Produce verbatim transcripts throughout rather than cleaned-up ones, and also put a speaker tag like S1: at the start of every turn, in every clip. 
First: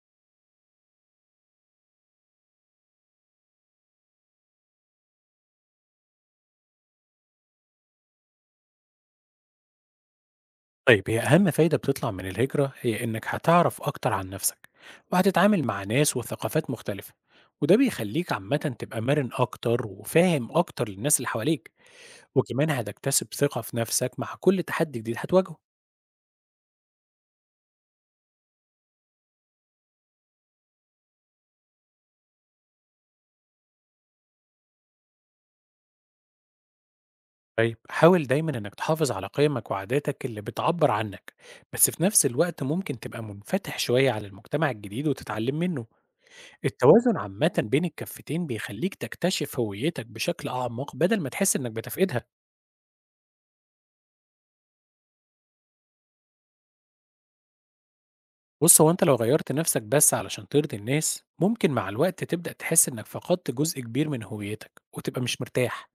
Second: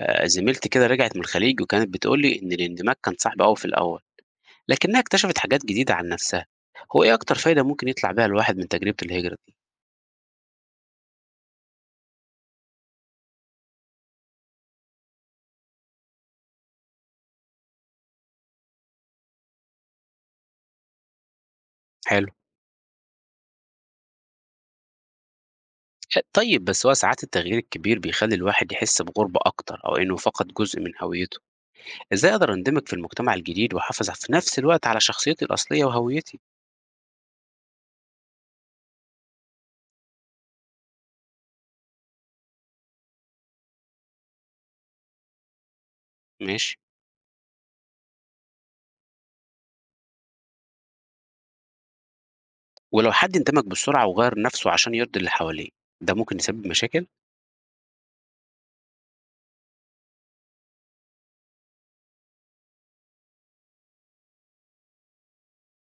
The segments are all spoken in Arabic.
S1: آآ زميلتي كده رجعت من الخليج وكانت بتقول لي إن الاندماج كان صعب أوي في الأول، لكنها اكتشفت حاجات جديدة عن نفسها. هو إيه أكتر فايدة ممكن يطلع بيها الواحد من تجربة الهجرة دي؟
S2: طيب هي أهم فايدة بتطلع من الهجرة هي إنك هتعرف أكتر عن نفسك وهتتعامل مع ناس وثقافات مختلفة، وده بيخليك عامة تبقى مرن أكتر وفاهم أكتر للناس اللي حواليك.
S1: حلو.
S2: وكمان هتكتسب ثقة في نفسك مع كل تحدي جديد هتواجهه.
S1: أ طيب بس هو ساعات التغيير الكبير بيخلّي الواحد يحس بغُربة أكتر أو إنه فقد جزء من هويته. إزاي أقدر أندمج في المجتمع الجديد وأحافظ في نفس الوقت على شخصيتي الأصلية وهويتي؟
S2: طيب حاول دايما إنك تحافظ على قيمك وعاداتك اللي بتعبر عنك، بس في نفس الوقت ممكن تبقى منفتح شوية على المجتمع الجديد وتتعلم منه.
S1: ماشي.
S2: التوازن عامة بين الكفتين بيخليك تكتشف هويتك بشكل أعمق بدل ما تحس إنك بتفقدها.
S1: ولو حد اندمج بسرعة وغيّر نفسه عشان يرضي اللي حواليه، ده ممكن يسبب مشاكل؟
S2: بص، هو انت لو غيرت نفسك بس علشان ترضي الناس ممكن مع الوقت تبدأ تحس انك فقدت جزء كبير من هويتك وتبقى مش مرتاح.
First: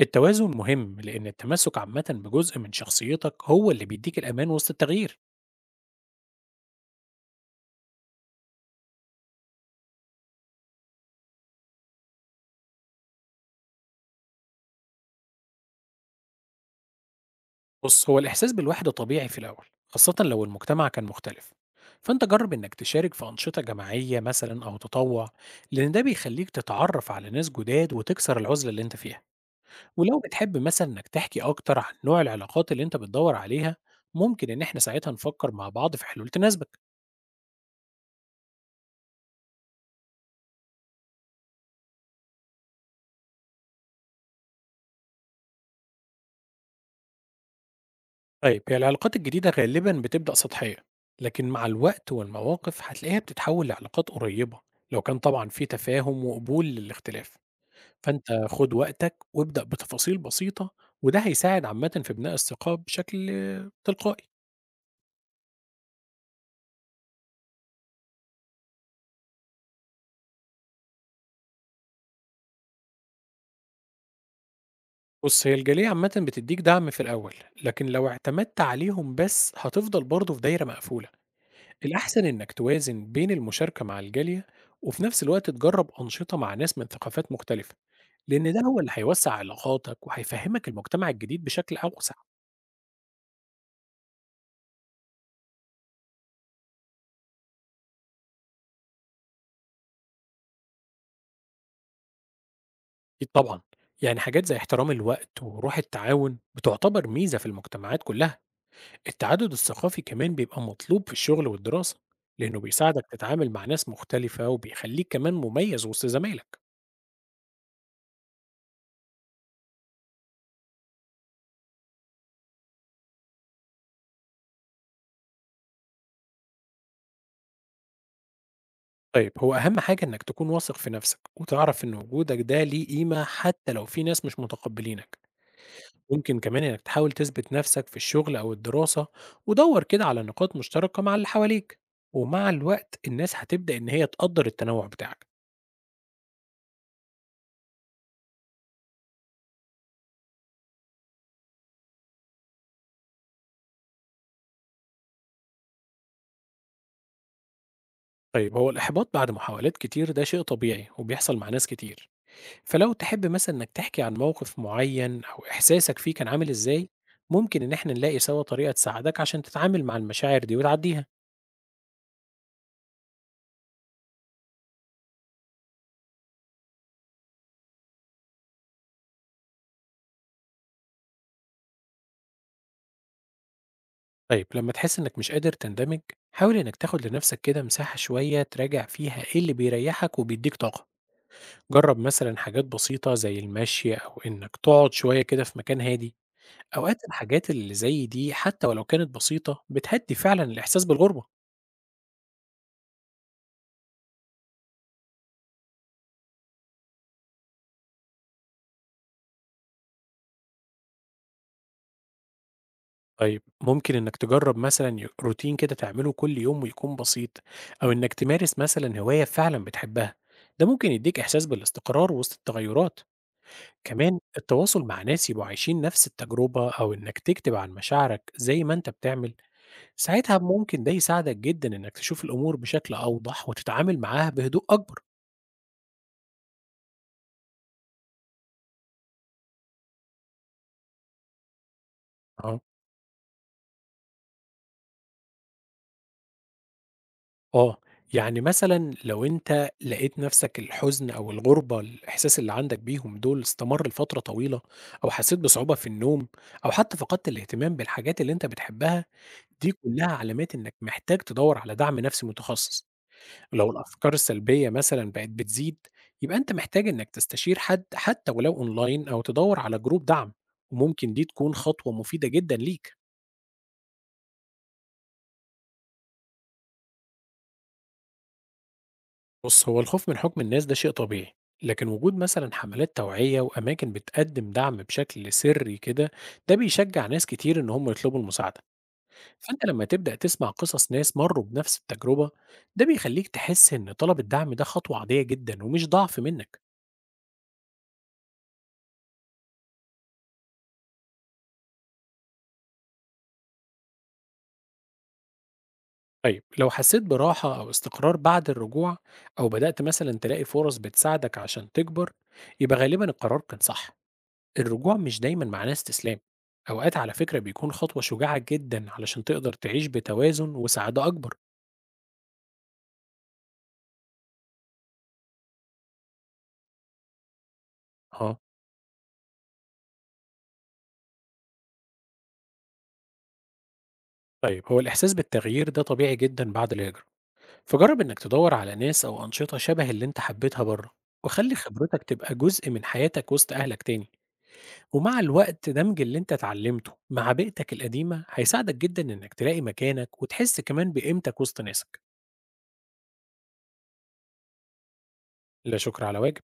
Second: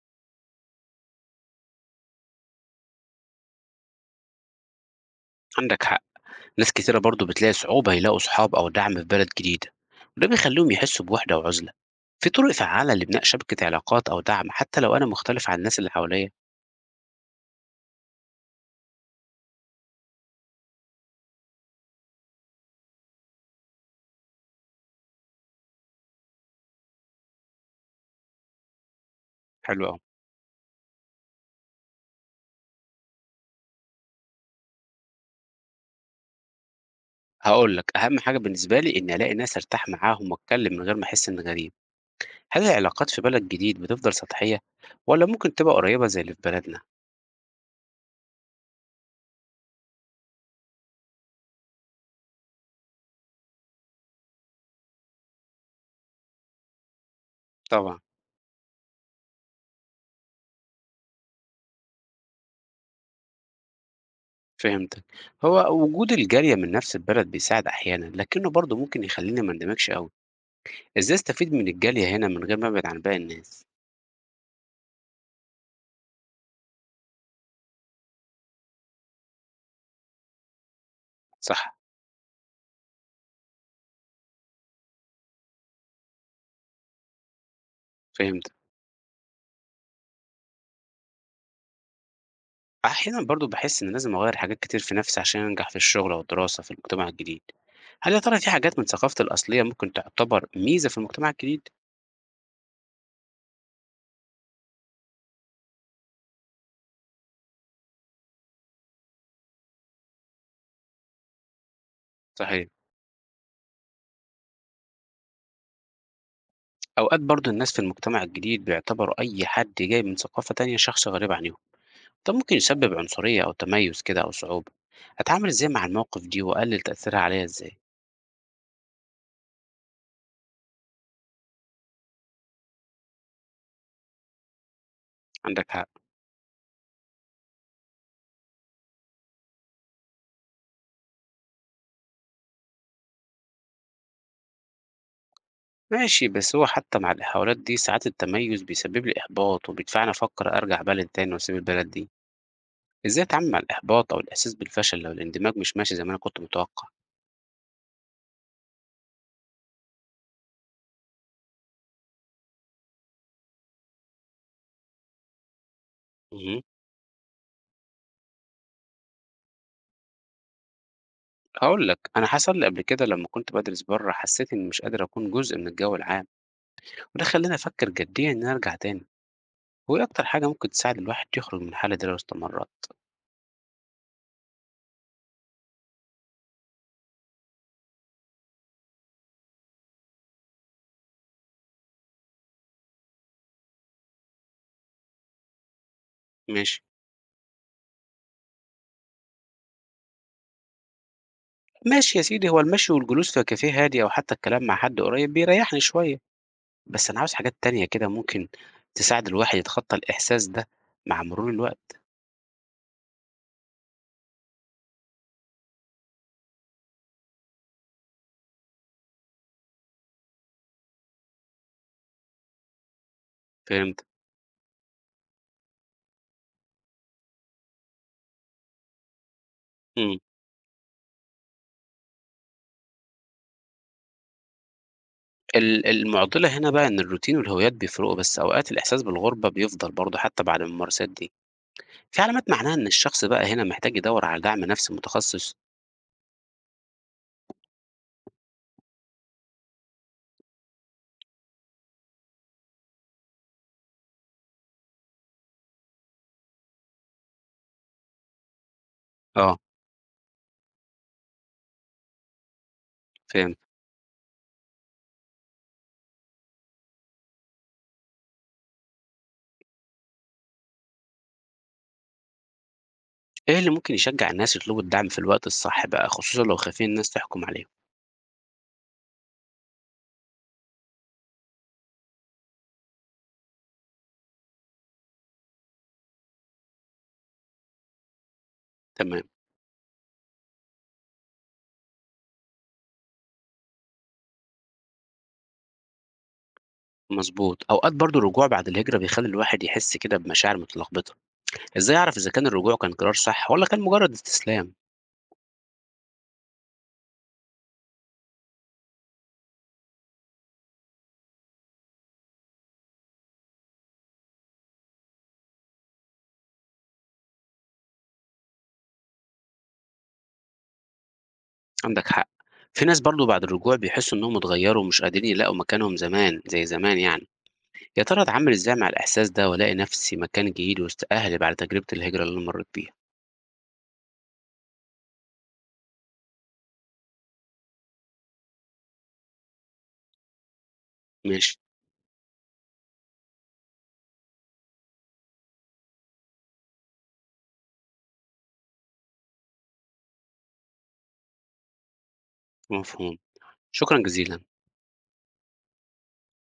S2: التوازن مهم لان التمسك عامة بجزء من شخصيتك هو اللي بيديك الامان وسط التغيير.
S1: عندك حق. ناس كتيرة برضو بتلاقي صعوبة يلاقوا صحاب أو دعم في بلد جديدة، وده بيخليهم يحسوا بوحدة وعزلة. في طرق فعالة لبناء شبكة علاقات أو دعم حتى لو أنا مختلف عن الناس اللي حواليا؟
S2: بص، هو الاحساس بالوحدة طبيعي في الاول، خاصة لو المجتمع كان مختلف. فانت جرب انك تشارك في انشطة جماعية مثلا او تطوع، لان ده بيخليك تتعرف على ناس جداد وتكسر العزلة اللي انت فيها.
S1: حلو أوي.
S2: ولو بتحب مثلا إنك تحكي أكتر عن نوع العلاقات اللي أنت بتدور عليها، ممكن إن إحنا ساعتها نفكر مع بعض في حلول تناسبك.
S1: هقول لك أهم حاجة بالنسبة لي إني ألاقي ناس أرتاح معاهم وأتكلم من غير ما أحس إني غريب. هل العلاقات في بلد جديد بتفضل سطحية ولا ممكن تبقى قريبة زي اللي في بلدنا؟
S2: طيب هي العلاقات الجديدة غالبا بتبدأ سطحية، لكن مع الوقت والمواقف هتلاقيها بتتحول لعلاقات قريبة، لو كان طبعا في تفاهم وقبول للاختلاف.
S1: طبعا.
S2: فأنت خد وقتك وابدأ بتفاصيل بسيطة، وده هيساعد عامة في بناء الثقة بشكل تلقائي.
S1: فهمتك. هو وجود الجالية من نفس البلد بيساعد أحيانا لكنه برضه ممكن يخليني ما اندمجش أوي. إزاي أستفيد من الجالية هنا من غير ما أبعد عن باقي الناس؟
S2: بص، هي الجالية عامة بتديك دعم في الأول، لكن لو اعتمدت عليهم بس هتفضل برضه في دايرة مقفولة.
S1: صح.
S2: الأحسن إنك توازن بين المشاركة مع الجالية وفي نفس الوقت تجرب أنشطة مع ناس من ثقافات مختلفة، لأن
S1: فهمت.
S2: ده هو اللي هيوسع علاقاتك وهيفهمك المجتمع الجديد بشكل أوسع.
S1: أحيانًا برضه باحس إني لازم أغيّر حاجات كتير في نَفْسي عشان أنجح في الشغل أو الدراسة في المجتمع الجديد. هل يا ترى في حاجات من ثقافتي الأصلية ممكن تعتبر ميزة في المجتمع الجديد؟
S2: أكيد طبعا، يعني حاجات زي احترام الوقت وروح التعاون بتعتبر ميزة في المجتمعات كلها. التعدد الثقافي كمان بيبقى مطلوب في الشغل والدراسة، لأنه
S1: صحيح.
S2: بيساعدك تتعامل مع ناس مختلفة وبيخليك كمان مميز وسط زمايلك.
S1: أوقات برضه الناس في المجتمع الجديد بيعتبروا أي حد جاي من ثقافة تانية شخص غريب عنيهم، ده ممكن يسبب عنصرية أو تميُّز كده أو صعوبة. أتعامل إزاي مع المواقف دي وأقلل تأثيرها عليّا إزاي؟
S2: طيب هو أهم حاجة إنك تكون واثق في نفسك وتعرف إن وجودك ده ليه قيمة، حتى لو في ناس مش متقبلينك.
S1: عندك حق.
S2: ممكن كمان إنك تحاول تثبت نفسك في الشغل أو الدراسة، ودور كده على نقاط مشتركة مع اللي حواليك، ومع الوقت الناس هتبدأ إن هي تقدر التنوع بتاعك.
S1: ماشي، بس هو حتى مع الحوارات دي ساعات التميُّز بيسبب لي إحباط وبيدفعني أفكّر أرجع بلدي تاني وأسيب البلد دي. إزاي أتعامل مع الإحباط أو الإحساس بالفشل لو الاندماج مش ماشي زي ما أنا كنت متوقع؟
S2: طيب هو الإحباط بعد محاولات كتير ده شيء طبيعي وبيحصل مع ناس كتير. فلو تحب مثلا إنك تحكي عن موقف معين أو إحساسك فيه كان عامل
S1: اهم،
S2: إزاي، ممكن إن إحنا نلاقي سوا طريقة تساعدك عشان تتعامل مع المشاعر دي وتعديها.
S1: هاقول لك أنا حصل لي قبل كده لما كنت بدرس بره حسيت إني مش قادر أكون جزء من الجو العام، وده خلاني أفكر جديا إن أنا أرجع تاني. وإيه أكتر حاجة ممكن تساعد الواحد يخرج من الحالة دي لو استمرت؟
S2: طيب لما تحس إنك مش قادر تندمج، حاول إنك تاخد لنفسك كده مساحة شوية تراجع فيها إيه اللي بيريحك وبيديك طاقة. جرب مثلا حاجات بسيطة زي المشي أو إنك تقعد شوية كده في مكان هادي.
S1: ماشي.
S2: أوقات الحاجات اللي زي دي حتى ولو كانت بسيطة بتهدي فعلا الإحساس بالغربة.
S1: ماشي يا سيدي. هو المشي والجلوس في كافيه هادي أو حتى الكلام مع حد قريب بيريحني شوية، بس أنا عاوز حاجات تانية كده ممكن تساعد الواحد يتخطى الإحساس ده مع مرور الوقت.
S2: طيب ممكن إنك تجرب مثلا ي- روتين كده تعمله كل يوم ويكون بسيط، أو إنك تمارس مثلا هواية فعلا بتحبها. ده ممكن يديك إحساس بالاستقرار وسط التغيرات.
S1: فهمت؟
S2: كمان التواصل مع ناس يبقوا عايشين نفس التجربة أو إنك تكتب عن مشاعرك زي ما أنت بتعمل، ساعتها ممكن ده يساعدك جدًا إنك تشوف الأمور بشكل أوضح وتتعامل معاها بهدوء أكبر.
S1: ال المعضلة هنا بقى إن الروتين والهوايات بيفرقوا، بس أوقات الإحساس بالغربة بيفضل برضه حتى بعد الممارسات دي. في علامات
S2: آه.
S1: معناها إن الشخص بقى هنا محتاج يدوّر على دعم نفسي متخصص؟
S2: آه، يعني مثلًا لو أنت لقيت نفسك الحزن أو الغُربة، الإحساس اللي عندك بيهم دول استمر لفترة طويلة، أو حسيت بصعوبة في النوم، أو حتى فقدت الاهتمام بالحاجات اللي أنت بتحبها،
S1: آه.
S2: دي كلها علامات إنك محتاج تدوّر على دعم نفسي متخصص.
S1: فهمت.
S2: ولو الأفكار السلبية مثلًا بقت بتزيد، يبقى أنت محتاج إنك تستشير حد حتى ولو أونلاين أو تدوّر على جروب دعم، وممكن دي تكون خطوة مفيدة جدًا ليك.
S1: إيه اللي ممكن يشجّع الناس يطلبوا الدعم في الوقت الصح بقى، خصوصًا لو خايفين الناس تحكم عليهم؟
S2: بُص، هو الخوف من حكم الناس ده شيء طبيعي، لكن وجود مثلًا حملات توعية وأماكن بتقدم دعم بشكل سري كده، ده بيشجع ناس كتير إن هم يطلبوا المساعدة.
S1: تمام.
S2: فأنت لما تبدأ تسمع قصص ناس مرّوا بنفس التجربة، ده بيخليك تحس إن طلب الدعم ده خطوة عادية جدًا ومش ضعف منك.
S1: مضبوط. أوقات برضه الرجوع بعد الهجرة بيخلّي الواحد يحس كده بمشاعر متلخبطة. إزاي أعرف إذا كان الرجوع كان قرار صح والّا كان مجرد استسلام؟
S2: طيب لو حسيت براحة أو استقرار بعد الرجوع، أو بدأت مثلا تلاقي فرص بتساعدك عشان تكبر، يبقى غالبا القرار كان صح. الرجوع مش دايما معناه استسلام. أوقات على فكرة بيكون خطوة شجاعة جدا علشان تقدر تعيش بتوازن وسعادة أكبر.
S1: عندك حق. في ناس برضه بعد الرجوع بيحسّوا إنّهم اتغيّروا ومش قادرين يلاقوا مكانهم زمان زي زمان يعني. يا ترى
S2: اه.
S1: أتعامل إزاي مع الإحساس ده وألاقي نفسي مكان جديد وسط أهلي بعد تجربة الهجرة اللي أنا مريت بيها؟
S2: طيب هو الإحساس بالتغيير ده طبيعي جدا بعد الهجرة، فجرب إنك تدور على ناس أو أنشطة شبه اللي أنت حبيتها بره. وخلي
S1: ماشي.
S2: خبرتك تبقى جزء من حياتك وسط أهلك تاني، ومع الوقت دمج اللي أنت اتعلمته مع بيئتك القديمة هيساعدك جدًا إنك تلاقي مكانك وتحس كمان بقيمتك وسط ناسك.
S1: مفهوم. شكرا جزيلا.
S2: لا شكر على واجب.